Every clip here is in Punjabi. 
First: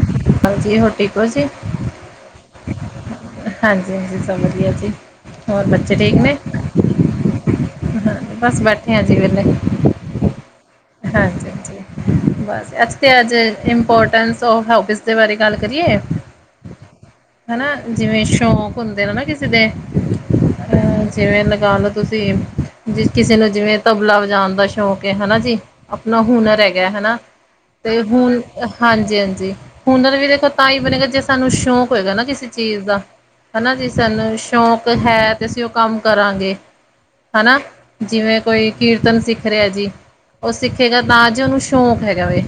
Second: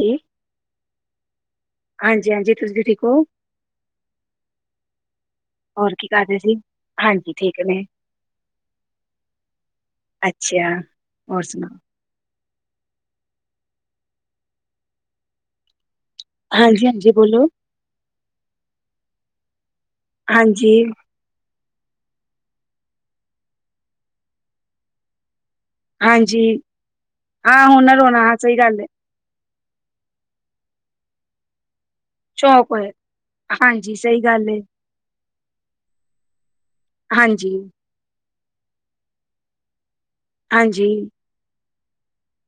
ਜੀ, ਹਾਂਜੀ ਹੋਰ ਠੀਕ ਹੋ ਜੀ ਹਾਂਜੀ-ਹਾਂਜੀ ਤੁਸੀਂ ਠੀਕ ਹੋ? ਹਾਂਜੀ- ਹਾਂਜੀ ਸਭ ਵਧੀਆ ਜੀ ਹੋਰ ਬੱਚੇ ਕੀ ਠੀਕ ਕਰ ਨੇ, ਰਹੇ ਸੀ? ਹਾਂਜੀ ਠੀਕ ਨੇ, ਬਸ ਬੈਠੇ ਆ ਅਸੀ ਵਿਹਲੇ ਅੱਛਾ ਹੋਰ ਸੁਣਾਓ ਬਸ ਅੱਛਾ ਅੱਜ ਇਪੋਰਟਸ ਆਫ ਹੋਬੀਜ ਬਾਰੇ ਗੱਲ ਕਰੀਏ ਹਾਂਜੀ, ਹਾਂਜੀ ਬੋਲੋ। ਹਨਾ ਜਿਵੇਂ ਸ਼ੌਕ ਹੁੰਦੇ ਨੇ ਨਾ ਕਿਸੇ ਦੇ ਹਾਂਜੀ। ਅ ਜਿਵੇਂ ਲਗਾ ਲੋ ਤੁਸੀਂ, ਕਿਸੇ ਨੂੰ ਜਿਵੇਂ ਤਬਲਾ ਵਜਾਉਣ ਦਾ ਸ਼ੌਂਕ ਹੈ ਹਨਾ ਜੀ। ਆਪਣਾ ਹਾਂਜੀ-ਹਾਂਜੀ। ਹੁਨਰ ਹੈਗਾ ਹਨਾ, ਹਾਂ ਤੇ ਹੁਨਰ ਹੋਣਾ ਹਾਂ ਹੁਣ ਸਹੀ ਗੱਲ ਏ, ਹਾਂਜੀ, ਹਾਂਜੀ। ਹੁਨਰ ਵੀ ਦੇਖੋ ਤਾਂ ਹੀ ਬਣੇਗਾ ਜੇ ਸਾਨੂੰ ਸ਼ੌਂਕ ਹੋਏਗਾ ਨਾ ਕਿਸੇ ਸ਼ੌਕ ਚੀਜ਼ ਹੋਏ, ਦਾ, ਹਨਾ ਜੀ ਹਾਂਜੀ ਸਹੀ ਸਾਨੂੰ ਗੱਲ ਏ। ਸ਼ੌਕ ਹੈ ਤੇ ਅਸੀਂ ਉਹ ਕੰਮ ਕਰਾਂਗੇ ਹਾਂਜੀ, ਹਨਾ।। ਜਿਵੇਂ ਕੋਈ ਕੀਰਤਨ ਸਿੱਖ ਰਿਹਾ ਜੀ ਉਹ ਹਾਂਜੀ, ਸਿੱਖੇਗਾ ਤਾਂ ਜੇ ਉਹਨੂੰ ਸ਼ੌਂਕ ਹੈਗਾ ਵੇ।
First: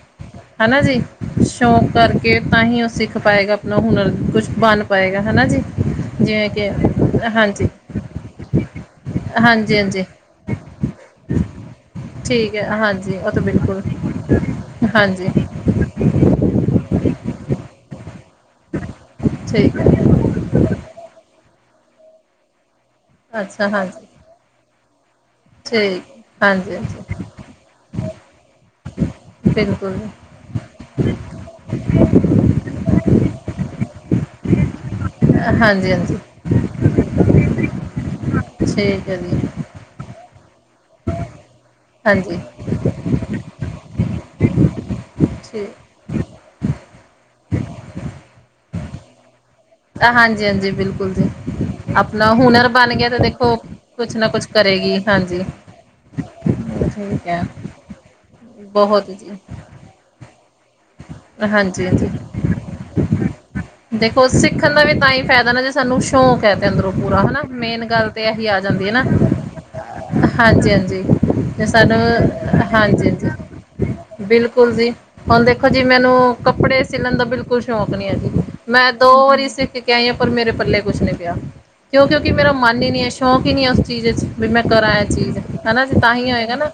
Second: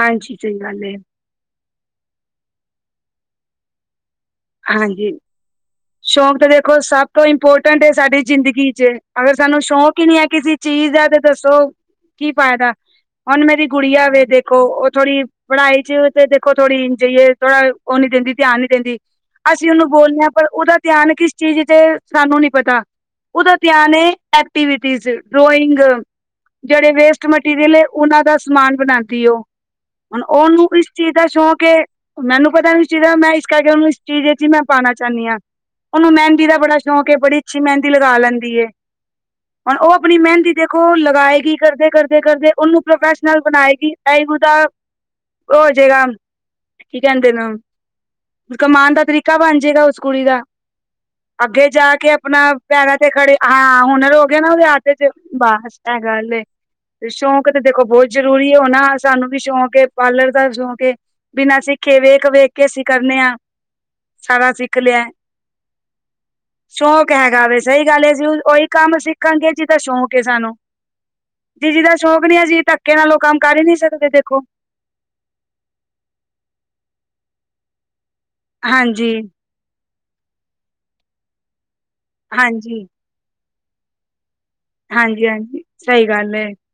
ਹਾਂਜੀ ਸਹੀ ਹਨਾ ਗੱਲ ਏ, ਜੀ, ਸ਼ੌਂਕ ਕਰਕੇ ਤਾਂ ਹੀ ਉਹ ਸਿੱਖ ਪਾਏਗਾ ਆਪਣਾ ਹੁਨਰ ਕੁਛ ਬਣ ਹਾਂਜੀ। ਪਾਏਗਾ ਹਨਾ ਜੀ। ਸ਼ੌਕ ਤਾਂ ਜਿਵੇਂ ਕਿ ਦੇਖੋ ਸਭ ਤੋਂ ਹਾਂਜੀ ਇੰਪੋਰਟੈਂਟ ਸਾਡੀ ਜ਼ਿੰਦਗੀ ਚ, ਅਗਰ ਸਾਨੂੰ ਹਾਂਜੀ ਸ਼ੌਕ ਹਾਂਜੀ ਹੀ ਨਹੀ ਹੈ। ਕਿਸੇ ਚੀਜ਼ ਦਾ ਤੇ ਦੱਸੋ ਕੀ ਠੀਕ ਹੈ ਫਾਇਦਾ ਹਾਂਜੀ ਉਹ ਤਾਂ ਹੁਣ ਮੇਰੀ ਬਿਲਕੁਲ ਗੁੜੀਆ ਵੇ ਦੇਖੋ ਉਹ ਥੋੜੀ ਹਾਂਜੀ ਪੜ੍ਹਾਈ ਚ ਤੇ ਦੇਖੋ ਥੋੜੀ ਜਾਈਏ ਥੋੜਾ ਉਹ ਨੀ ਦਿੰਦੀ ਧਿਆਨ ਨੀ ਦਿੰਦੀ ਅਸੀਂ ਠੀਕ ਉਹਨੂੰ ਹੈ ਬੋਲਦੇ ਹਾਂ ਪਰ ਉਹਦਾ ਧਿਆਨ ਕਿਸ ਚੀਜ਼ ਤੇ, ਸਾਨੂੰ ਨਹੀ ਪਤਾ, ਉਹਦਾ ਅੱਛਾ ਧਿਆਨ ਹਾਂਜੀ ਐਕਟੀਵਿਟੀਜ਼। ਡਰਾਇੰਗ, ਠੀਕ ਹਾਂਜੀ ਜਿਹੜੇ ਹਾਂਜੀ ਵੇਸਟ ਮਟੀਰੀਅਲ ਉਹਨਾਂ ਦਾ ਸਮਾਨ ਬਣਾਉਂਦੀ ਉਹ, ਬਿਲਕੁਲ ਹੁਣ ਉਹਨੂੰ ਕਿਸ ਚੀਜ਼ ਦਾ ਸ਼ੌਕ ਏ ਮੈਨੂੰ ਪਤਾ ਨੀ ਜਿਵੇਂ ਮੈਂ ਇਸ ਕਰਕੇ ਉਹਨੂੰ ਇਸ ਚੀਜ਼ ਦੇ ਵਿੱਚ ਮੈਂ ਪਾਉਣਾ ਚਾਹੁੰਦੀ ਹਾ ਹਾਂਜੀ ਉਹਨੂੰ ਹਾਂਜੀ ਮਹਿੰਦੀ ਦਾ ਬੜਾ ਸ਼ੌਕ ਏ ਬੜੀ ਅੱਛੀ ਮਹਿੰਦੀ ਲਗਾ ਲੈਂਦੀ ਵੇ। ਠੀਕ ਹੈ ਜੀ ਹੁਣ ਉਹ ਆਪਣੀ ਮੇਹਿੰਦੀ ਦੇਖੋ ਲਗਾਏਗੀ ਕਰਦੇ-ਕਰਦੇ ਕਰਦੇ ਹਾਂਜੀ ਕਰਦੇ ਉਹਨੂੰ ਪ੍ਰੋਫੈਸ਼ਨਲ ਬਣਾਏਗੀ, ਇ ਤਾਂ ਉਹ ਠੀਕ ਕੀ ਕਹਿੰਦੇ ਨੇ ਕਮਾਉਣ ਦਾ ਤਰੀਕਾ ਬਣ ਜਾਏਗਾ ਉਸ ਕੁੜੀ ਦਾ, ਹਾਂਜੀ ਹਾਂਜੀ ਬਿਲਕੁਲ ਜੀ ਅੱਗੇ ਜਾ ਕੇ ਆਪਣਾ ਆਪਣੇ ਹੁਨਰ ਬਣ ਪੈਰਾ ਗਿਆ ਤੇ ਤਾਂ ਖੜੇ ਦੇਖੋ ਹਾਂ ਕੁਛ ਹੁਨਰ ਹੋ ਗਏ ਕੁਛ ਨਾ ਉਹਦੇ ਕਰੇਗੀ ਚ, ਹਾਂਜੀ ਬਸ ਐ ਗੱਲ ਏ। ਤੇ ਠੀਕ ਹੈ ਸ਼ੌਕ ਤੇ ਦੇਖੋ ਬਹੁਤ ਜ਼ਰੂਰੀ ਹੋ ਨਾ, ਬਹੁਤ ਜੀ ਸਾਨੂੰ ਵੀ ਸ਼ੌਕ ਹੈ। ਪਾਰਲਰ ਦਾ ਸ਼ੋਕ ਏ, ਬਿਨਾਂ ਹਾਂਜੀ ਸਿੱਖੇ, ਹਾਂਜੀ ਵੇਖ ਵੇਖ ਕੇ ਅਸੀਂ ਕਰਨੇ ਹਾਂ। ਦੇਖੋ ਸਿੱਖਣ ਦਾ ਵੀ ਤਾਂ ਹੀ ਫਾਇਦਾ ਨਾ ਜੇ ਸਾਨੂੰ ਸ਼ੌਂਕ ਹੈ ਤੇ ਅੰਦਰੋਂ ਸ਼ੌਕ ਪੂਰਾ, ਹੈਨਾ, ਹੈਗਾ ਵੇ ਮੇਨ ਸਹੀ ਗੱਲ ਏ ਤੇ ਇਹੀ ਆ ਉਹੀ ਜਾਂਦੀ ਹੈ ਕੰਮ ਨਾ ਸਿੱਖਾਂਗੇ, ਜਿਦਾ ਸ਼ੌਂਕ ਏ ਸਾਨੂੰ, ਹਾਂਜੀ ਹਾਂਜੀ ਤੇ ਜਿਦਾ ਸ਼ੌਂਕ ਨੀ, ਅਸੀ ਧੱਕੇ ਹਾਂਜੀ ਨਾਲ ਔ ਕੰਮ ਹਾਂਜੀ ਕਰ ਹੀ ਨਹੀਂ ਸਕਦੇ ਦੇਖੋ ਬਿਲਕੁਲ ਜੀ ਹੁਣ ਦੇਖੋ ਜੀ ਮੈਨੂੰ ਕੱਪੜੇ ਸਿੱਲਣ ਦਾ ਬਿਲਕੁਲ ਸ਼ੌਕ ਨੀ ਹੈ ਜੀ, ਮੈਂ ਹਾਂਜੀ ਦੋ ਵਾਰੀ ਕ ਪਰ ਮੇਰੇ ਪੱਲੇ ਕੁਛ ਨੀ ਪਿਆ, ਕਿਉਂ ਕਉਂਕਿ ਮੇਰਾ ਮਨ ਹਾਂਜੀ ਹੀ ਨੀ ਹੈ, ਸ਼ੌਂਕ ਹੀ ਨਹੀਂ ਹੈ ਉਸ ਚੀਜ਼ ਵਿਚ ਵੀ ਮੈਂ ਕਰਾਂ ਹਾਂਜੀ ਚੀਜ਼, ਹਾਂਜੀ ਹੈਨਾ, ਤੇ ਸਹੀ ਤਾਂ ਹੀ ਗੱਲ ਏ ਆਏਗਾ ਨਾ,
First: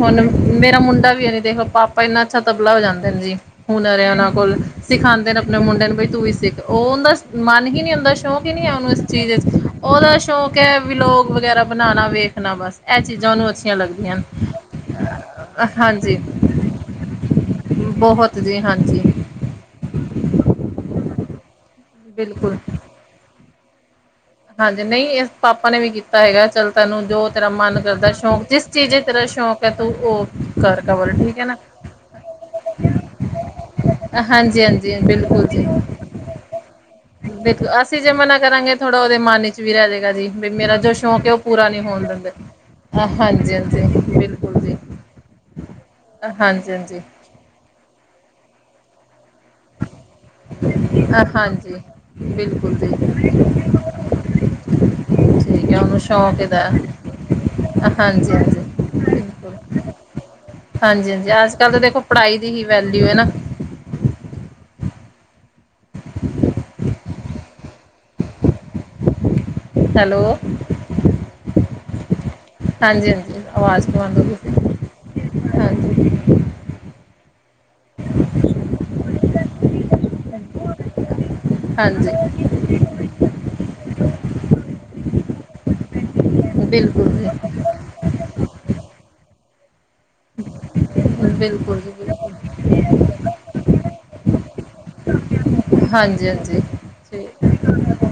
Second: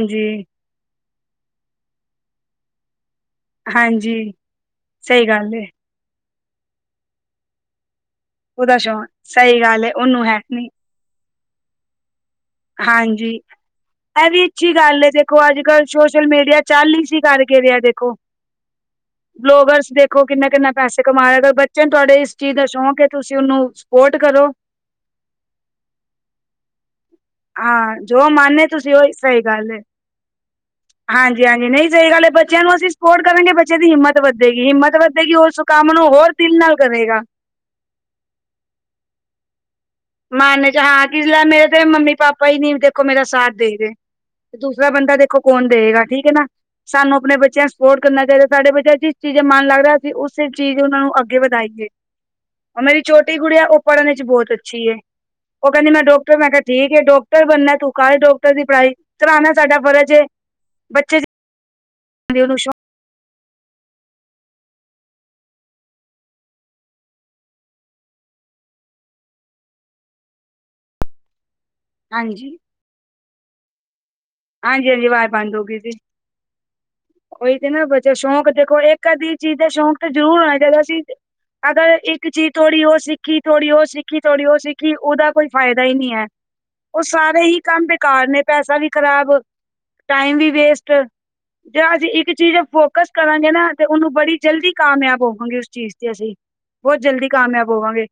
ਹੁਣ ਮੇਰਾ ਮੁੰਡਾ ਵੀ ਹੈ, ਦੇਖੋ ਪਾਪਾ, ਇੰਨਾ ਅੱਛਾ ਤਬਲਾ ਵਜਾਂਦੇ ਦੇਖ। ਹੁਨਰ ਹੈ ਉਹਨਾਂ ਹਾਂਜੀ ਕੋਲ, ਸਹੀ ਸਿਖਾਉਂਦੇ ਨੇ ਗੱਲ ਆਪਣੇ ਏ ਮੁੰਡੇ ਨੂੰ, ਬਈ ਵੀ ਸਿੱਖ, ਉਹ ਉਹਦਾ ਮਨ ਹੀ ਨਹੀਂ ਹੁੰਦਾ, ਸ਼ੌਕ ਨੀ ਉਹਦਾ ਉਹਨੂੰ ਇਸ ਸ਼ੌਕ ਚੀਜ਼, ਸਹੀ ਗੱਲ ਏ ਉਹਦਾ ਉਹਨੂੰ ਸ਼ੌਕ ਨੀ ਹੈ ਵੀਲੋਗ ਵਗੈਰਾ ਬਣਾਣਾ, ਵੇ ਹਾਂਜੀ, ਇਹ ਵੀ ਇੱਛੀ ਗੱਲ ਏ, ਦੇਖੋ ਅੱਜ ਕੱਲ ਹਾਂਜੀ ਸੋਸ਼ਲ ਮੀਡੀਆ- ਚੱਲ ਈਸੀ ਕਰਕੇ ਰਿਹਾ ਦੇਖੋ। ਬਹੁਤ ਜੀ ਹਾਂਜੀ ਬਲੋਗਰਸ ਦੇਖੋ ਕਿੰਨਾ ਕਿੰਨਾ ਪੈਸੇ ਕਮਾ ਰਹੇ, ਬੱਚੇ ਨੂੰ ਤੁਹਾਡੇ ਇਸ ਬਿਲਕੁਲ। ਚੀਜ਼ ਦਾ ਸ਼ੌਕ ਹੈ। ਤੁਸੀਂ ਉਹਨੂੰ ਸਪੋਰਟ ਕਰੋ- ਹਾਂਜੀ, ਨਹੀਂ ਇਸ ਪਾਪਾ ਨੇ ਵੀ ਕੀਤਾ ਹੈਗਾ, ਚੱਲ ਤੈਨੂੰ ਜੋ ਤੇਰਾ ਮਨ ਹਾਂ ਕਰਦਾ ਜੋ ਸ਼ੌਕ, ਮਨ ਏ ਜਿਸ ਤੁਸੀਂ ਚੀਜ਼ ਚ ਉਹੀ ਤੇਰਾ ਸਹੀ ਸ਼ੌਕ ਗੱਲ ਹੈ, ਏ ਤੂੰ ਉਹ ਕਰ ਕਵਰ, ਠੀਕ ਹੈ ਹਾਂਜੀ ਨਾ ਹਾਂਜੀ ਨਹੀਂ ਸਹੀ ਗੱਲ ਏ ਬੱਚਿਆਂ ਨੂੰ ਅਸੀਂ ਸਪੋਰਟ ਕਰਾਂਗੇ, ਬੱਚਿਆਂ ਦੀ ਹਿੰਮਤ ਹਾਂਜੀ ਵਧੇਗੀ, ਹਿੰਮਤ ਹਾਂਜੀ ਵਧੇਗੀ, ਔ ਬਿਲਕੁਲ ਉਸ ਕੰਮ ਨੂੰ ਹੋਰ ਦਿਲ ਨਾਲ ਕਰੇਗਾ। ਬਿਲਕੁਲ, ਅਸੀਂ ਜੇ ਮਨਾ ਕਰਾਂਗੇ ਥੋੜ੍ਹਾ ਉਹਦੇ ਮਨ ਵਿੱਚ ਵੀ ਆ ਜਾਏਗਾ, ਬੀ ਮਨ ਚ ਮੇਰਾ ਜੋ ਹਾਂ ਕਿ ਸ਼ੌਕ ਹੈ, ਉਹ ਲੈ ਮੇਰੇ ਪੂਰਾ ਨੀ ਤੇ ਹੋਣ ਮੰਮੀ ਦਿੰਦੇ, ਪਾਪਾ ਹੀ ਨੀ ਦੇਖੋ ਮੇਰਾ ਸਾਥ ਹਾਂਜੀ ਦੇ ਰਹੇ ਹਾਂਜੀ ਬਿਲੁ ਤੇ ਦੂਸਰਾ ਬੰਦਾ ਦੇਖੋ ਕੌਣ ਦੇਵੇਗਾ, ਠੀਕ ਹੈ ਨਾ, ਹਾਂਜੀ ਹਾਂਜੀ ਸਾਨੂੰ ਆਪਣੇ ਬੱਚਿਆਂ ਨੂੰ ਸਪੋਰਟ ਕਰਨਾ ਚਾਹੀਦਾ, ਸਾਡੇ ਬੱਚਿਆਂ ਜੀ ਜਿਸ ਚੀਜ਼ ਦਾ ਮਨ ਲੱਗਦਾ, ਅਸੀਂ ਉਸੇ ਚੀਜ਼ ਉਹਨਾਂ ਨੂੰ ਅੱਗੇ ਹਾਂਜੀ ਵਧਾਈਏ ਬਿਲਕੁਲ ਉਹ ਜੀ ਮੇਰੀ ਛੋਟੀ ਕੁੜੀ ਐ, ਉਹ ਪੜ੍ਹਨ ਚ ਬਹੁਤ ਅੱਛੀ ਹੈ। ਉਹ ਠੀਕ ਹੈ ਕਹਿੰਦੀ ਉਹਨੂੰ ਮੈਂ ਡਾਕਟਰ, ਸ਼ੌਕ ਮੈਂ ਕਿਹਾ ਇਹਦਾ ਠੀਕ ਹੈ, ਡਾਕਟਰ ਬਣਨਾ, ਤੂੰ ਕਰ ਹਾਂਜੀ ਡਾਕਟਰ ਹਾਂਜੀ ਦੀ ਪੜ੍ਹਾਈ ਕਰਾਣਾ ਬਿਲਕੁਲ ਸਾਡਾ ਫਰਜ਼ ਏ ਹਾਂਜੀ ਹਾਂਜੀ, ਅੱਜ ਕੱਲ੍ਹ ਤਾਂ ਦੇਖੋ, ਪੜ੍ਹਾਈ ਦੀ ਹੀ ਸ਼ੌਕ ਵੈਲਿਊ ਹੈਨਾ। [inaudible] ਹੈਲੋ। ਹਾਂਜੀ। ਹਾਂਜੀ ਹਾਂਜੀ, ਆਵਾਜ਼ ਤਾਂ ਆਉਂਦੀ ਪਈ! ਹਾਂਜੀ ਹਾਂਜੀ ਆਵਾਜ਼ ਬੰਦ ਹੋ ਗਈ ਸੀ। ਉਹੀ ਤੇ ਨਾ ਬੱਚਾ ਸ਼ੌਂਕ ਦੇਖੋ, ਇੱਕ ਅੱਧੀ ਚੀਜ਼ ਦਾ ਸ਼ੌਂਕ ਤੇ ਜ਼ਰੂਰ ਹੋਣਾ ਚਾਹੀਦਾ ਸੀ। ਅਗਰ ਇੱਕ ਹਾਂਜੀ ਚੀਜ਼ ਥੋੜੀ ਉਹ ਸਿੱਖੀ, ਥੋੜੀ ਉਹ ਸਿੱਖੀ, ਥੋੜ੍ਹੀ ਉਹ ਸਿੱਖੀ, ਉਹਦਾ ਕੋਈ ਫਾਇਦਾ ਹੀ ਨਹੀਂ ਹੈ। ਉਹ ਬਿਲਕੁਲ ਸਾਰੇ ਹੀ ਜੀ। ਕੰਮ ਬੇਕਾਰ ਨੇ, ਪੈਸਾ ਵੀ ਖ਼ਰਾਬ, ਟਾਈਮ ਵੀ ਵੇਸਟ! ਜੀ ਬਿਲਕੁਲ ਜੇ ਜੀ ਅਸੀਂ ਇੱਕ ਬਿਲਕੁਲ ਚੀਜ਼ ਫੋਕਸ ਕਰਾਂਗੇ ਨਾ, ਤੇ ਉਹਨੂੰ ਬੜੀ ਜਲਦੀ ਕਾਮਯਾਬ ਹੋਊਗੇ ਉਸ ਚੀਜ਼। ਤੇ ਹਾਂਜੀ ਅਸੀਂ ਹਾਂਜੀ। ਬਹੁਤ ਜਲਦੀ ਠੀਕ ਕਾਮਯਾਬ ਹੋਵਾਂਗੇ,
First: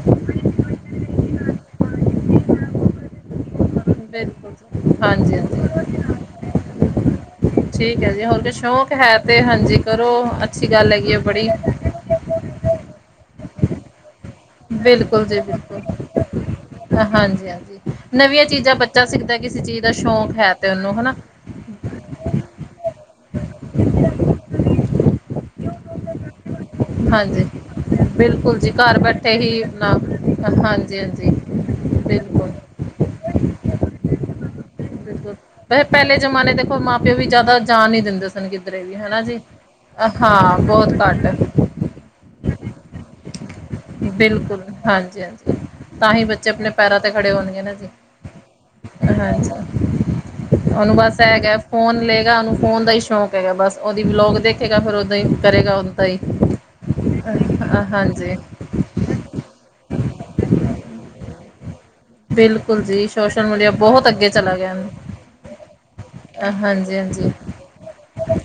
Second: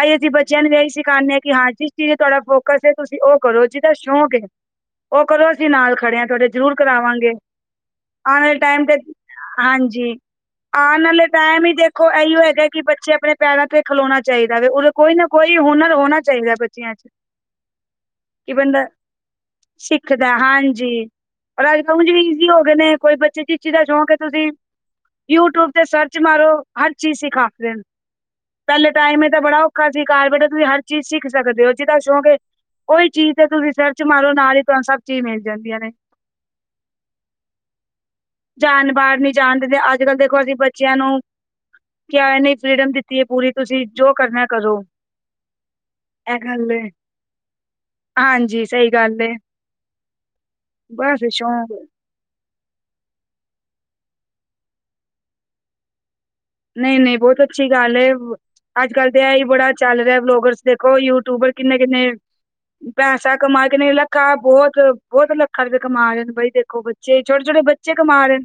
ਅਸੀਂ ਅਸੀਂ ਬੱਚਿਆਂ ਨੂੰ ਇਹੀ ਸਿਖਾਂਦੇ ਹਾਂ, ਕਿ ਹਾਂ ਜਿਸ ਚੀਜ਼ ਤੁਹਾਡਾ ਫ ਕਸੇ ਤੁਸੀਂ ਉਹ ਕਰੋ ਜਿਹਦਾ ਸ਼ੌਕ ਏ, ਬਿਲਕੁਲ ਜੀ ਉਹ ਹਾਂਜੀ ਕਰੋ ਹਾਂਜੀ ਅਸੀਂ ਨਾਲ ਖੜੇ ਹਾਂ ਤੁਹਾਡੇ, ਜ਼ਰੂਰ ਕਰਾਵਾਂਗੇ! ਠੀਕ ਹੈ ਜੀ ਹੋਰ ਆਣ ਕੋਈ ਵਾਲੇ ਟਾਈਮ ਸ਼ੌਕ ਤੇ, ਹੈ ਹਾਂਜੀ ਕਰੋ ਅੱਛੀ ਗੱਲ ਆਣ ਹੈਗੀ ਹੈ ਵਾਲੇ ਬੜੀ ਟਾਈਮ ਹੀ ਦੇਖ ਕੋ ਇਹੀ ਹੈਗਾ ਕਿ, ਬੱਚੇ ਆਪਣੇ ਪੈਰਾਂ ਤੇ ਖਲੋਣਾ ਚਾਹੀਦਾ ਵੈ, ਉਦੋਂ ਕੋਈ ਬਿਲਕੁਲ ਨਾ ਜੀ ਕੋਈ ਬਿਲਕੁਲ ਹੁਨਰ ਹੋਣਾ ਚਾਹੀਦਾ ਬੱਚਿਆਂ। ਚ ਹਾਂਜੀ ਹਾਂਜੀ ਨਵੀਆਂ ਕਿ ਚੀਜ਼ਾਂ ਬੰਦਾ ਬੱਚਾ ਸਿੱਖਦਾ, ਕਿਸੇ ਚੀਜ਼ ਦਾ ਸ਼ੌਂਕ ਹੈ ਤੇ ਉਹਨੂੰ ਹੈਨਾ। ਪੜਾਈ ਵੀ ਈਜ਼ੀ ਹੋ ਗਏ ਨੇ, ਕੋਈ ਬੱਚੇ ਚ ਚੀ ਦਾ ਸ਼ੌਂਕ ਹੈ ਤੁਸੀਂ ਯੂਟਿਊਬ ਤੇ ਸਰਚ ਮਾਰੋ, ਹਰ ਚੀਜ਼ ਹਾਂਜੀ ਸਿਖਾਦੇ ਨੇ। ਬਿਲਕੁਲ ਜੀ ਪਹਿਲੇ ਘਰ ਟਾਈਮ ਇਹ ਬੈਠੇ ਤਾਂ ਬੜਾ ਹੀ ਔਖਾ ਨਾ ਸੀ, ਘਰ ਬੈਠੇ ਤੁਸੀਂ ਹਰ ਹਾਂਜੀ ਚੀਜ਼ ਸਿੱਖ ਹਾਂਜੀ ਸਕਦੇ ਹੋ। ਜਿੱਦਾ ਸ਼ੌਕ ਹੈ ਬਿਲਕੁਲ ਉਹੀ ਚੀਜ਼ ਤੇ ਤੁਸੀਂ ਰਿਸਰਚਰ ਮਾਰੋ ਨਾਲ ਹੀ ਤੁਹਾਨੂੰ ਸਭ ਚੀਜ਼ ਬਿਲਕੁਲ ਮਿਲ ਜਾਂਦੀਆਂ ਵੈਸੇ ਨੇ ਪਹਿਲੇ ਜਮਾਨੇ ਦੇਖੋ ਮਾਂ ਪਿਓ ਵੀ ਜ਼ਿਆਦਾ ਜਾਣ ਨੀ ਦਿੰਦੇ ਸਨ ਕਿਧਰੇ ਜਾਣ ਵੀ, ਬਾਹਰ ਹਨਾ ਨੀ ਜੀ। ਜਾਣ ਦਿੰਦੇ ਅੱਜ ਕੱਲ੍ਹ ਦੇਖੋ ਅਸੀਂ ਹਾਂ ਬਹੁਤ ਬੱਚਿਆਂ ਨੂੰ ਘੱਟ। ਕਿਆ ਇਹਨੇ ਫਰੀਡਮ ਦਿੱਤੀ ਹੈ ਪੂਰੀ ਤੁਸੀਂ ਜੋ ਕਰਨਾ ਬਿਲਕੁਲ, ਕਰੋ ਹਾਂਜੀ- ਹਾਂਜੀ! ਤਾਂ ਹੀ ਇਹ ਬੱਚੇ ਆਪਣੇ ਗੱਲ ਏ ਪੈਰਾਂ ਤੇ ਖੜੇ ਹੋਣਗੇ ਨਾ ਜੀ, ਹਾਂਜੀ ਸਹੀ ਗੱਲ ਏ ਹਾਂਜੀ ਉਹਨੂੰ ਬਸ ਹੈਗਾ, ਫੋਨ ਲਏਗਾ ਉਹਨੂੰ ਫੋਨ ਦਾ ਹੀ ਸ਼ੌਕ ਹੈਗਾ ਬਸ ਓਹਦੀ ਬਲੋਗ ਦੇਖੇਗਾ ਫੇਰ ਓਹਦਾਂ ਹੀ ਕਰੇਗਾ ਓਹਦਾ ਹੀ ਨਹੀਂ, ਨਹੀਂ ਬਹੁਤ ਅੱਛੀ ਗੱਲ ਹੈ। ਹਾਂਜੀ ਅੱਜ ਕੱਲ ਤਾਂ ਇਹ ਹੀ ਬੜਾ ਚੱਲ ਰਿਹਾ ਬਲੋਗਰਸ ਦੇਖੋ ਯੂਟਿਊਬਰ ਕਿੰਨੇ- ਕਿੰਨੇ ਬਿਲਕੁਲ ਜੀ ਪੈਸਾ ਸੋਸ਼ਲ ਕਮਾ ਮੀਡੀਆ ਕੇ ਨਹੀਂ ਬਹੁਤ ਅੱਗੇ ਲੱਖਾਂ ਚਲਾ ਗਿਆ ਬਹੁਤ, ਬਹੁਤ ਲੱਖਾਂ ਰੁਪਏ ਕਮਾ ਰਹੇ। ਬਈ ਦੇਖੋ ਹਾਂਜੀ ਬੱਚੇ ਹਾਂਜੀ ਛੋਟੇ- ਛੋਟੇ ਬੱਚੇ ਕਮਾ ਰਹੇ ਨੇ,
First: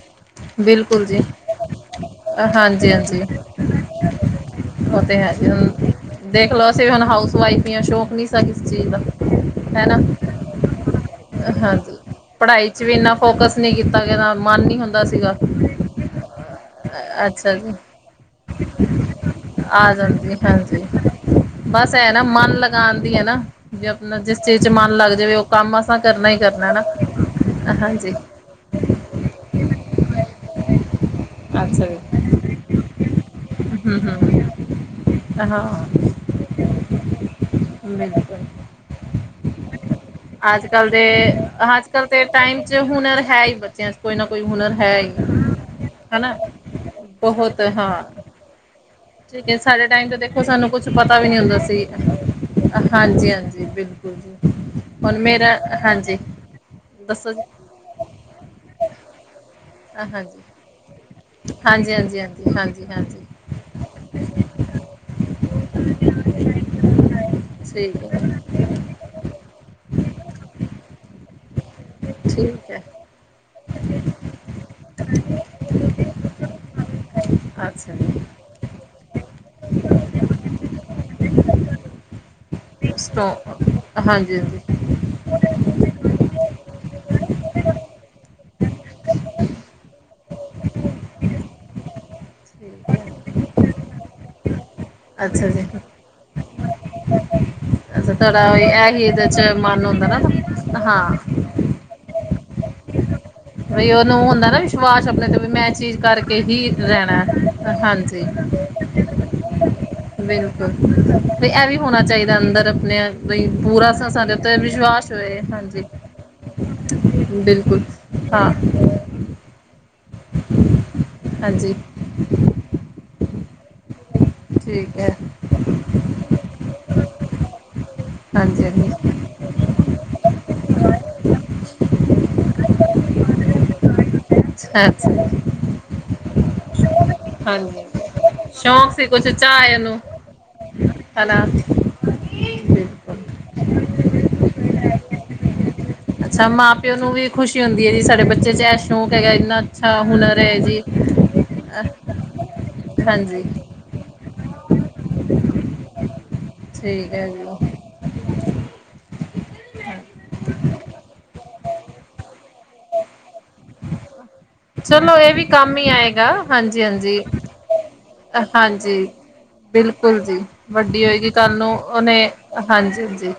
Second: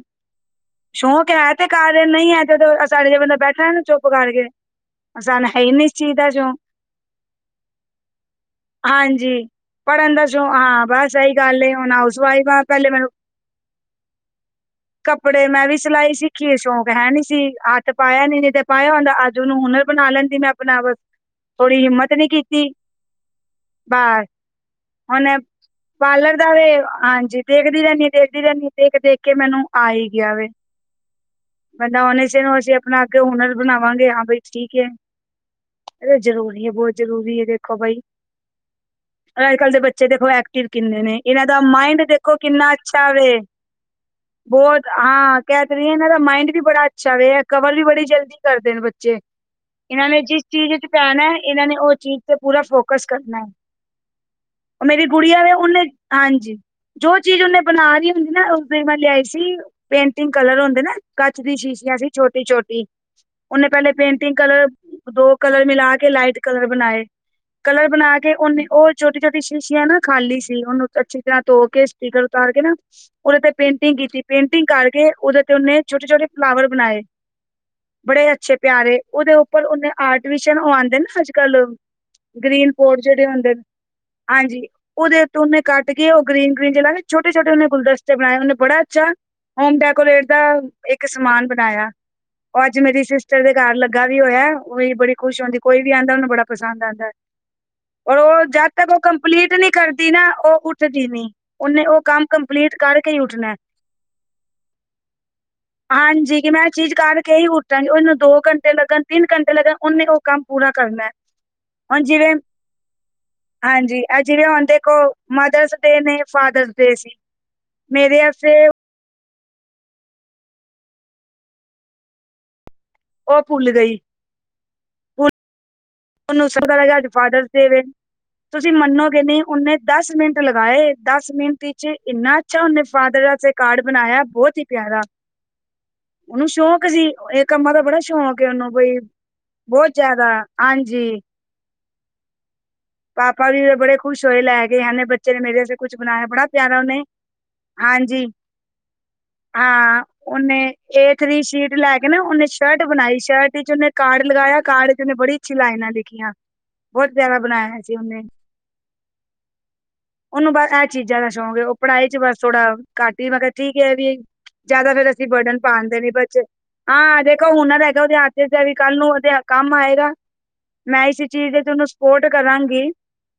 ਬਿਲਕੁਲ ਜੀ ਸ਼ੌਕ ਹੈ ਤੇ ਕਰ ਰਹੇ ਨਹੀਂ ਹੈ ਜਦੋਂ ਹਾਂਜੀ ਸਾਡੇ ਜਿ ਹਾਂਜੀ ਬੰਦਾ ਬੈਠਾ ਨਾ ਚੁੱਪ ਕਰਕੇ ਕੇ ਉਹ ਤੇ ਹੈ ਜੀ, ਦੇਖ ਲਓ ਅਸੀਂ ਵੀ ਹੁਣ ਹਾਊਸ ਵਾਇਫ ਹੀ ਸ਼ੌਕ ਨੀ ਕਿਸੇ ਚੀਜ਼ ਦਾ ਹਾਂਜੀ ਹੈਨਾ, ਪੜ੍ਹਨ ਦਾ ਸ਼ੌਕ ਹਾਂ ਬਸ ਇਹੀ ਗੱਲ ਏ ਹੁਣ ਹਾਂਜੀ, ਹਾਊਸ ਵਾਈਫ ਆ ਪੜ੍ਹਾਈ ਚ ਪਹਿਲੇ ਵੀ ਮੈਨੂੰ ਇੰਨਾ ਫੋਕਸ ਨਹੀਂ ਕੀਤਾ ਕਿ ਮਨ ਨੀ ਹੁੰਦਾ ਸੀਗਾ ਕੱਪੜੇ ਮੈਂ ਵੀ ਸਿਲਾਈ ਸਿਖੀ ਏ ਸ਼ੌਂਕ ਹੈ ਨੀ ਸੀ। ਅੱਛਾ ਜੀ ਤੇ ਪਾਇਆ ਨੀ ਨਹੀਂ ਤੇ ਪਾਇਆ ਹੁੰਦਾ ਅੱਜ ਉਹਨੂੰ ਹੁਨਰ ਆ ਬਣਾ ਜਾਂਦੀ ਲੈਂਦੀ ਮੈਂ ਆਪਣਾ ਹਾਂਜੀ ਬਸ ਥੋੜੀ ਬਸ ਐ ਹਿੰਮਤ ਨਾ ਨੀ ਮਨ ਕੀਤੀ। ਲਗਾਣ ਦੀ ਐ ਨਾ ਜੇ ਆਪਣਾ ਬਸ, ਜਿਸ ਚੀਜ਼ ਚ ਮਨ ਲੱਗ ਹੁਣ, ਜਾਵੇ ਉਹ ਕੰਮ ਅਸਾਂ ਕਰਨਾ ਪਾਰਲਰ ਹੀ ਦਾ ਵੀ ਕਰਨਾ ਨਾ ਹਾਂਜੀ ਦੇਖਦੀ ਰਹਿੰਦੀ ਆ ਹਾਂਜੀ। ਦੇਖਦੀ ਰਹਿੰਦੀ ਹ ਦੇਖ -ਦੇਖ ਕੇ ਮੈਨੂੰ ਆ ਹੀ ਗਿਆ ਵੈ, ਅੱਛਾ ਬੰਦਾ ਜੀ। ਓਹਨੇ ਚਿਰ ਨੂੰ ਅਸੀਂ ਆਪਣਾ ਅਗੇ ਹੁਨਰ ਹੂੰ ਬਣਾਵਾਂਗੇ ਹਾਂ ਬਾਈ ਹੂੰ ਠੀਕ ਹੈ ਹਾਂ ਇਹ ਜਰੂਰੀ ਹੈ ਬਹੁਤ ਜ਼ਰੂਰੀ ਹੈ ਤੇ। ਬਿਲਕੁਲ। ਅੱਜ ਕੱਲ੍ਹ ਦੇ ਬੱਚੇ ਦੇਖੋ ਐਕਟਿਵ ਅੱਜ ਕੱਲ੍ਹ ਕਿੰਨੇ ਦੇ ਨੇ ਇਹਨਾਂ ਦਾ ਅੱਜ ਮਾਇੰਡ ਕੱਲ੍ਹ ਦੇ ਦੇਖੋ ਟਾਈਮ ਕਿੰਨਾ 'ਚ ਅੱਛਾ ਵ ਹੁਨਰ ਹੈ ਹੀ ਬੱਚਿਆਂ 'ਚ ਕੋਈ ਨਾ ਕੋਈ ਹੁਨਰ ਬਹੁਤ, ਹੈ ਹੀ। ਹਾਂ ਕਹਿ ਰਹੀ ਇਹਨਾਂ ਦਾ ਹਨਾ ਮਾਈੰਡ ਵੀ ਬੜਾ ਅੱਛਾ ਵੇ ਬਹੁਤ ਕਵਰ ਵੀ ਹਾਂ। ਬੜੀ ਜਲਦੀ ਕਰਦੇ ਨੇ ਬੱਚੇ ਠੀਕ ਸਾਡੇ ਟਾਈਮ ਇਹਨਾਂ ਤੋਂ ਨੇ ਜਿਸ ਦੇਖੋ ਸਾਨੂੰ ਚੀਜ਼ ਚ ਕੁਛ ਪਤਾ ਵੀ ਪੈਣਾ ਹੈ ਨੀ ਹੁੰਦਾ ਇਹਨਾਂ ਨੇ ਸੀ, ਉਹ ਚੀਜ਼ ਤੇ ਪੂਰਾ ਫੋਕਸ ਹਾਂਜੀ- ਕਰਨਾ ਹੈ ਹਾਂਜੀ ਬਿਲਕੁਲ। ਹਾਂਜੀ ਮੇਰੀ ਹੁਣ ਗੁੜੀਆ ਵੈ ਮੇਰਾ ਉਹਨੇ, ਹਾਂਜੀ, ਜੋ ਦੱਸੋ ਚੀਜ਼ ਜੀ ਉਹਨੇ ਬਣਾ ਰਹੀ ਹੁੰਦੀ ਨਾ ਉਸਦੇ ਮੈਂ ਲਿਆਈ ਸੀ, ਪੇਂਟਿੰਗ ਹਾਂਜੀ। ਕਲਰ ਹੁੰਦੇ ਨਾ ਕੱਚ ਦੀ ਹਾਂਜੀ ਸ਼ੀਸ਼ੀਆਂ ਚ। ਹਾਂਜੀ ਹਾਂਜੀ, ਹਾਂਜੀ! ਉਹਨੇ ਪਹਿਲੇ ਪੇਂਟਿੰਗ ਕਲਰ, ਦੋ ਕਲਰ ਮਿਲਾ ਕੇ ਲਾਈਟ ਕਲਰ ਬਣਾਏ! ਕਲਰ ਠੀਕ ਬਣਾ ਕੇ ਹੈ ਉਹਨੇ, ਉਹ ਛੋਟੀ- ਛੋਟੀ ਸ਼ੀਸ਼ੀਆਂ ਨਾ ਖਾਲੀ ਸੀ ਉਹਨੂੰ ਅੱਛੀ ਤਰ੍ਹਾਂ ਧੋ ਕੇ ਸਟੀਕਰ ਉਤਾਰ ਕੇ ਠੀਕ ਨਾ। ਹੈ ਉਹਦੇ ਤੇ ਪੇਂਟਿੰਗ ਕੀਤੀ ਪੇਂਟਿੰਗ ਕਰਕੇ ਉਹਦੇ ਤੇ ਉਹਨੇ ਛੋਟੇ -ਛੋਟੇ ਫਲਾਵਰ ਬਣਾਏ। ਅੱਛਾ ਜੀ ਬੜੇ ਅੱਛੇ ਪਿਆਰੇ, ਉਹਦੇ ਉੱਪਰ ਉਹਨੇ ਆਰਟੀਫਿਸ਼ਲ ਉਹ ਆਂਉਦੇ ਨਾ ਅੱਜ ਕੱਲ ਗ੍ਰੀਨ ਬੋਰਡ ਜਿਹੜੇ ਸਟੋ ਹੁੰਦੇ ਨੇ, ਹਾਂਜੀ ਉਹਦੇ ਉਨੇ ਕੱਟ ਕੇ ਉਹ ਗ੍ਰੀਨ -ਗ੍ਰੀਨ ਜਿਹੜਾ ਕੇ ਛੋਟੇ-ਛੋਟੇ ਗੁਲਦਸਤੇ ਬਣਾਏ ਉਹਨੇ ਬੜਾ ਅੱਛਾ ਹੋਮ ਡੈਕੋਰੇਟ ਦਾ ਇੱਕ ਸਮਾਨ ਬਣਾਇਆ। ਉਹ ਅੱਜ ਮੇਰੀ ਸਿਸਟਰ ਦੇ ਘਰ ਲੱਗਾ ਵੀ ਹੋਇਆ, ਉਹ ਬੜੀ ਖੁਸ਼ ਅੱਛਾ ਹੁੰਦੀ ਜੀ ਕੋਈ ਵੀ ਆਂਉਦਾ ਉਹਨੂੰ ਬੜਾ ਪਸੰਦ ਆਉਂਦਾ। ਅੱਛਾ ਉਹ ਤੁਹਾਡਾ ਜਦ ਤੱਕ ਉਹ ਇਹੀ ਇਹਦੇ ਕੰਪਲੀਟ ਚ ਨਹੀਂ ਮਨ ਹੁੰਦਾ ਕਰਦੀ ਨਾ, ਉਹ ਉੱਠਦੀ ਹਾਂ ਨਹੀ, ਉਹਨੇ ਉਹ ਕੰਮ ਕੰਪਲੀਟ ਕਰਕੇ ਉੱਠਣਾ, ਵੀ ਉਹਨੂੰ ਹੁੰਦਾ ਨਾ ਵਿਸ਼ਵਾਸ ਆਪਣੇ ਤੇ ਵੀ ਮੈਂ ਚੀਜ਼ ਹਾਂਜੀ ਕਰਕੇ ਕਿ ਮੈਂ ਹੀ ਚੀਜ਼ ਰਹਿਣਾ ਕਰਕੇ ਹੀ ਉੱਠਾਂਗੀ, ਉਹਨੂੰ ਹਾਂਜੀ ਦੋ ਘੰਟੇ ਲੱਗਣ, ਤਿੰਨ ਘੰਟੇ ਲੱਗਣ ਉਹਨੇ ਉਹ ਕੰਮ ਪੂਰਾ ਕਰਨਾ। ਤੇ ਇਹ ਵੀ ਹੋਣਾ ਹੁਣ ਜਿਵੇਂ ਚਾਹੀਦਾ ਅੰਦਰ ਆਪਣੇ ਬਈ ਪੂਰਾ ਹਾਂਜੀ ਇਹ ਸਾਡੇ ਜਿਵੇਂ ਉੱਤੇ ਹੁਣ ਦੇਖੋ ਵਿਸ਼ਵਾਸ ਹੋਏ। ਮਦਰਸ ਹਾਂਜੀ ਡੇ ਨੇ ਫਾਦਰਸ ਡੇ ਸੀ। ਬਿਲਕੁਲ ਮੇਰੇ ਹਾਂ। ਵਾਸਤੇ ਹਾਂਜੀ ਉਹ ਭੁੱਲ ਗਈ। ਠੀਕ ਹੈ। ਉਹਨੂੰ ਝਟਕਾ ਲੱਗਾ ਅੱਜ ਫਾਦਰਸ ਡੇ ਵੇ। ਹਾਂਜੀ ਤੁਸੀਂ ਹਾਂਜੀ ਮੰਨੋਗੇ ਨਹੀਂ ਉਹਨੇ ਦਸ ਮਿੰਟ ਲਗਾਏ ਦਸ ਮਿੰਟ ਵਿੱਚ ਇੰਨਾ ਅੱਛਾ, ਉਹਨੇ ਫਾਦਰ ਆਸਤੇ ਕਾਰਡ ਬਣਾਇਆ ਬਹੁਤ ਹੀ ਅੱਛਾ ਪਿਆਰਾ। ਅੱਛਾ ਉਹਨੂੰ ਸ਼ੌਕ ਸੀ, ਇਹ ਕੰਮਾਂ ਦਾ ਹਾਂਜੀ ਬੜਾ ਸ਼ੌਂਕ ਏ ਉਹਨੂੰ ਸ਼ੌਂਕ ਬਈ, ਸੀ ਕੁਛ ਚਾਹ ਬਹੁਤ ਇਹਨੂੰ ਜ਼ਿਆਦਾ। ਆਂਜੀ। [unintelligible] ਪਾਪਾ ਵੀ ਬੜੇ ਖੁਸ਼ ਹੋਏ ਲੈਕੇ ਆਏ ਨੇ, ਬੱਚੇ ਨੇ ਮੇਰੇ ਆਸ ਕੁਛ ਬਣਾਇਆ ਬੜਾ ਅੱਛਾ ਮਾਂ ਪਿਆਰਾ ਪਿਓ ਉਹਨੇ, ਨੂੰ ਵੀ ਖੁਸ਼ੀ ਹੁੰਦੀ ਹੈ ਜੀ ਸਾਡੇ ਹਾਂਜੀ, ਬੱਚੇ 'ਚ ਇਹ ਸ਼ੌਂਕ ਹੈਗਾ ਇੰਨਾ ਅੱਛਾ ਹਾਂ, ਹੁਨਰ ਓਨੇ ਹੈ ਜੀ ਏ-ਥ੍ਰੀ ਸ਼ੀਟ ਅਹ ਲੈਕੇ ਨਾ ਉਹਨੇ ਸ਼ਰਟ ਬਣਾਈ, ਹਾਂਜੀ ਸ਼ਰਟ'ਚ ਉਹਨੇ ਕਾਰਡ ਲਗਾਇਆ, ਕਾਰਡ 'ਚ ਉਹਨੇ ਬੜੀ ਅੱਛੀ ਲਾਈਨਾਂ ਲਿੱਖੀਆਂ, ਬਹੁਤ ਠੀਕ ਹੈ ਪਿਆਰਾ ਬਣਾਇਆ। ਜੀ ਉਹਨੇ, ਉਹਨੂੰ ਬਸ ਐ ਚੀਜ਼ਾਂ ਦਾ ਸ਼ੌਕ ਹੈ, ਉਹ ਪੜ੍ਹਾਈ 'ਚ ਬਸ ਥੋੜਾ ਘੱਟ ਹੀ, ਮੈਂ ਕਿਹਾ ਠੀਕ ਏ, ਏਵੀ ਜਿਆਦਾ ਫਿਰ ਚਲੋ ਅਸੀਂ ਇਹ ਵੀ ਬਰਡਨ ਕੰਮ ਹੀ ਪਾਂਦੇ ਨੀ ਆਏਗਾ ਬੱਚੇ, ਹਾਂਜੀ ਹਾਂਜੀ ਹਾਂ ਦੇਖੋ ਹੁਨਰ ਹੈਗਾ, ਉਹਦੇ ਹੱਥ 'ਚ ਵੀ ਕੱਲ੍ਹ ਹਾਂਜੀ ਨੂੰ ਉਹਦੇ ਹੱ ਕੰਮ ਆਇਗਾ, ਬਿਲਕੁਲ ਜੀ ਵੱਡੀ ਮੈਂ ਇਸ ਹੋਏਗੀ ਚੀਜ਼ ਕੱਲ ਦੀ ਨੂੰ ਉਹਨੂੰ ਉਹਨੇ ਸਪੋਰਟ ਕਰਾਂਗੀ। ਹਾਂਜੀ ਹਾਂਜੀ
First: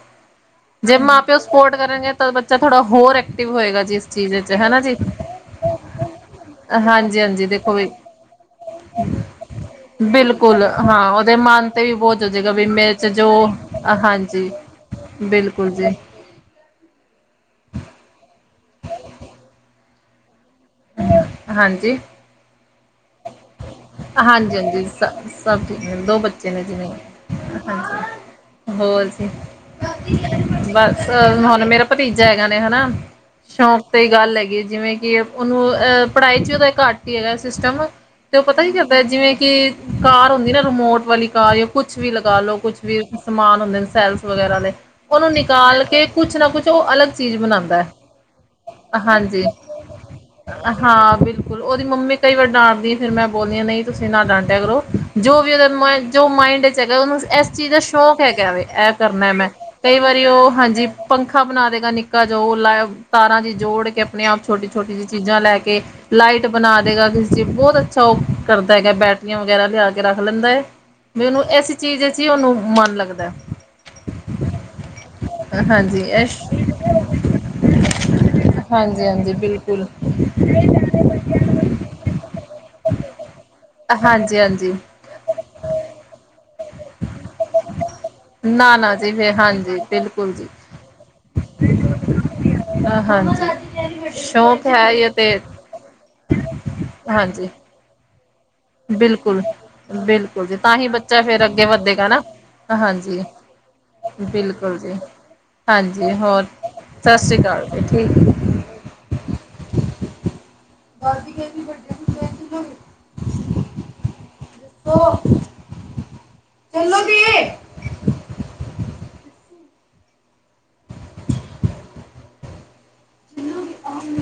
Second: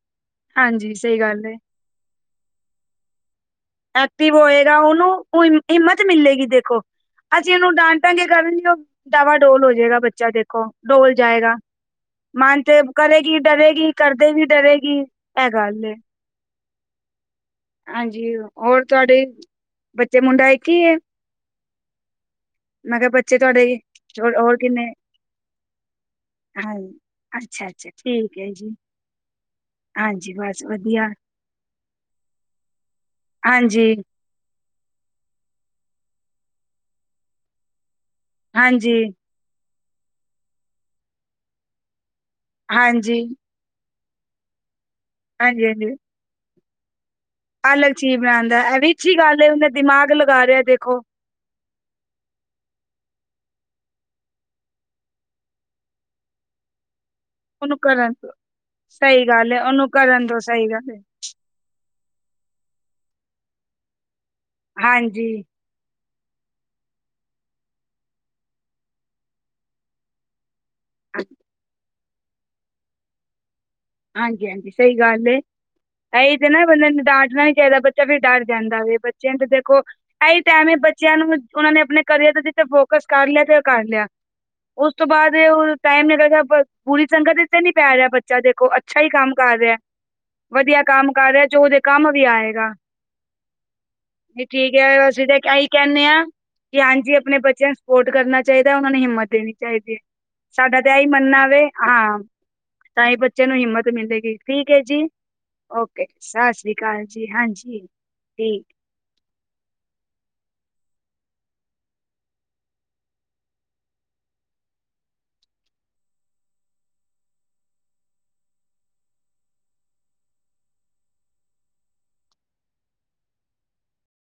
ਹਾਂਜੀ ਜੇ ਸਹੀ ਮਾਂ-ਪਿਓ ਗੱਲ ਏ ਸਪੋਰਟ ਕਰਨਗੇ ਤਾਂ ਬੱਚਾ ਥੋੜਾ ਹੋਰ ਐਕਟੀਵ ਹੋਏਗਾ ਜੀ, ਇਸ ਚੀਜ਼ ਐਕਟਿਵ ਵਿੱਚ ਹੋਏਗਾ ਹੈਨਾ ਜੀ। ਉਹਨੂੰ ਉਹ ਹਿੰਮਤ ਮਿਲੇਗੀ ਦੇਖੋ, ਹਾਂਜੀ ਹਾਂਜੀ ਅਸੀਂ ਉਹਨੂੰ ਦੇਖੋ ਵੀ ਡਾਂਟਾਂਗੇ ਕਰ ਵੀ ਉਹ ਡਾਵਾਂ ਡੋਲ ਹੋ ਜਿਹੜਾ ਬੱਚਾ ਬਿਲਕੁਲ ਦੇਖੋ ਹਾਂ ਡੋਲ ਉਹਦੇ ਜਾਏਗਾ, ਮਨ ਤੇ ਵੀ ਬੋਝ ਹੋ ਜਾਏਗਾ ਮਨ ਵੀ ਤੇ ਮੇਰੇ ਚ ਜੋ ਕਰੇਗੀ, ਡਰੇਗੀ ਕਰਦੇ ਵੀ ਹਾਂਜੀ ਡ ਕਰੇਗੀ, ਐ ਬਿਲਕੁਲ ਗੱਲ ਏ। ਜੀ ਹਾਂਜੀ, ਹੋਰ ਤੁਹਾਡੇ ਬੱਚੇ, ਮੁੰਡਾ ਇੱਕ ਹੀ ਹੈ? ਹਾਂਜੀ! ਮੈਂ ਕਿਹਾ, ਬੱਚੇ ਤੁਹਾਡੇ ਜ ਹਾਂਜੀ-ਹਾਂਜੀ, ਸ, ਸਭ ਠੀਕ ਨੇ, ਦੋ ਬੱਚੇ ਨੇ ਜੀ, ਹਾਂਜੀ ਮੇਰੇ। ਅੱਛਾ ਅੱਛਾ ਠੀਕ ਹੈ ਜੀ ਹਾਂਜੀ, ਹੋਰ ਜੀ, ਹਾਂਜੀ ਵਧੀਆ ਬਸ ਹੁਣ ਮੇਰਾ ਭਤੀਜਾ ਹੈਗਾ ਨੇ ਹਨਾ, ਹਾਂਜੀ ਸ਼ੌਂਕ ਤੇ ਹੀ ਗੱਲ ਹੈਗੀ ਜਿਵੇਂ ਕਿ ਉਹਨੂੰ, ਅਹ ਪੜ੍ਹਾਈ 'ਚ ਉਹਦਾ ਘੱਟ ਹੀ ਹੈਗਾ ਸਿਸਟਮ ਤੇ ਉਹ ਪਤਾ ਹੀ ਨੀ ਹਾਂਜੀ ਚੱਲਦਾ ਜਿਵੇਂ ਕਿ, ਕਾਰ ਹੁੰਦੀ ਨਾ ਰਿਮੋਟ ਵਾਲੀ ਕਾਰ ਕੁਛ ਵੀ ਲਗਾਲੋ, ਕੁਛ ਵੀ ਹਾਂਜੀ ਹਾਂਜੀ ਸਮਾਨ ਹੁੰਦੇ ਨੇ ਸੈਲਸ ਵਗੈਰਾ ਦੇ, ਉਹਨੂੰ ਹਾਂਜੀ ਨਿਕਾਲਕੇ ਕੁਛ ਨਾ, ਕੁਛ, ਉਹ ਅਲੱ ਚੀਜ਼ ਬਣਾਂਦੈ, ਅਲੱਗ ਚੀਜ਼ ਬਣਾਉਂਦਾ ਇਹ ਵੀ ਅੱਛੀ ਗੱਲ ਹਾਂਜੀ, ਹੈ। ਉਹਨੇ ਦਿਮਾਗ ਲਗਾ ਰਿਹਾ ਦੇਖੋ ਹਾਂ, ਬਿਲਕ ਕੁਲ, ਉਹਦੀ ਮੰਮੀ ਕਈ ਵਾਰ ਡਾਂਟਦੀ ਆ, ਫਿਰ ਮੈਂ ਬੋਲਨੀ ਆਂ ਨਹੀਂ ਤੁਸੀਂ ਨਾ ਡਾਂਟਿਆ ਕਰੋ, ਜੋ ਵੀ ਉਹਦੇ ਜੋ ਮਾਇੰਡ 'ਚ ਹੈਗਾ ਉਹਨੂੰ ਇਸ ਚੀਜ਼ ਉਹਨੂੰ ਦਾ ਕਰਨ ਸ਼ੌਕ ਤੋਂ। ਹੈਗਾ ਵੇ, ਐ ਸਹੀ ਕਰਨਾ ਮੈਂ। ਗੱਲ ਹੈ, ਉਹਨੂੰ ਕਈ ਵਾਰੀ ਕਰਨ ਤੋਂ ਉਹ ਸਹੀ ਹਾਂਜੀ ਗੱਲ ਹੈ। ਪੰ ਪਖਾ ਬਣਾਦੇਗਾ ਨਿੱਕਾ ਜਾ, ਲਾ ਤਾਰਾਂ ਜਿਹੀ ਜੋੜਕੇ ਅਪਨੇ-ਆਪ ਛੋਟੀ-ਛੋਟੀ ਜਿਹੀ ਹਾਂਜੀ ਚੀਜ਼ਾਂ ਲੈਕੇ ਲਾਈਟ ਬਨਾਦੇਗਾ ਕਿਸੇ'ਚ ਬਹੁਤ ਅੱਛਾ, ਉਹ ਕਰਦਾ ਹੈਗਾ। ਬੈਟਰੀਆਂ ਵਗੈਰਾ ਲਿਆਕੇ ਰੱਖ ਲੈਂਦਾ ਏ। ਵੀ ਉਹਨੂੰ, ਇਸੀ ਚੀਜ਼'ਚ ਹੀ ਓਹਨੂੰ ਮਨ ਲੱਗਦਾ। ਹਾਂਜੀ-ਹਾਂਜੀ ਸਹੀ ਗੱਲ ਏ। ਹਾਂਜੀ ਇਹੀ ਇਸ ਤੇ ਨਾ ਬੰਦੇ ਨੂੰ ਡਾਂਟਣਾ ਨੀ ਚਾਹੀਦਾ ਬੱਚਾ ਵੀ ਡਰ ਜਾਂਦਾ ਵੇ, ਹਾਂਜੀ ਬੱਚਿਆਂ ਹਾਂਜੀ ਨੂੰ ਤੇ ਦੇਖੋ ਬਿਲਕੁਲ ਏਹੀ ਟਾਇਮ ਬੱਚਿਆਂ ਨੂੰ, ਉਹਨਾਂ ਨੇ ਅਪਨੇ ਕਰੀਅਰ ਦਾ ਕਿਤੇ ਫੋਕਸ ਕਰਲਿਆ ਤੇ ਉਹ ਕਰਲਿਆ। ਹਾਂਜੀ ਹਾਂਜੀ ਉਸ ਉਸ ਤੋਂ ਬਾਅਦ, ਉਹ ਟਾਈਮ ਨੀ ਲਗਿਆ ਬੂਰੀ ਸੰਗਤ'ਚ ਤੇ ਨੀ ਪੈ ਰਿਹਾ ਬੱਚਾ ਦੇਖੋ ਨਾ ਨਾ ਸਹੀ ਜੀ ਕੰਮ ਫਿਰ ਕਰ ਰਿਹਾ, ਹਾਂਜੀ ਬਿਲਕੁਲ ਜੀ ਵਧੀਆ ਕੰਮ ਕਰ ਰਿਹਾ, ਜੋ ਉਹਦੇ ਕੰਮ ਵੀ ਆਏਗਾ। ਹਾਂਜੀ ਠੀਕ ਹੈ, ਅਸੀਂ ਤੇ ਏਹੀ ਕਹਿੰਨੇ ਆ ਕਿ, ਹਾਂਜੀ, ਅਪਨੇ ਬੱਚਿਆਂ ਨੂੰ ਸਪੋਰਟ ਕਰਨਾ ਚਾਹੀਦਾ, ਉਹਨਾਂ ਨੂੰ ਹਿੰਮਤ ਬਿਲਕੁਲ ਦੇਣੀ ਚਾਹੀਦੀ ਏ। ਬਿਲਕੁਲ ਜੀ ਸਾਡਾ ਹੀ ਤਾਂ ਏਹੀ ਬੱਚਾ ਫੇਰ ਮੰਨਣਾ ਅੱਗੇ ਵੇ, ਵੱਧੇਗਾ ਨਾ ਹਾਂ ਤਾ ਈ ਹਾਂਜੀ ਬੱਚਿਆ ਨੂੰ ਹਿੰਮਤ ਮਿਲੇਗੀ, ਠੀਕ ਏ ਜੀ, ਓਕੇ, ਹਾਂਜੀ ਹੋਰ ਸਸ ਸ੍ਰੀ ਕਾਲ ਸਤਿ ਜੀ, ਸ਼੍ਰੀ ਅਕਾਲ ਜੀ ਹਾਂਜੀ, ਠੀਕ ਏ। ਅਰਬੀ ਕਿਹੋਜੀ ਕੱਟਣੀ ਚਾਹੀਦੀ, ਹੰ? ਦੋ ਬੋਲੋਂਗੇ [unintelligible]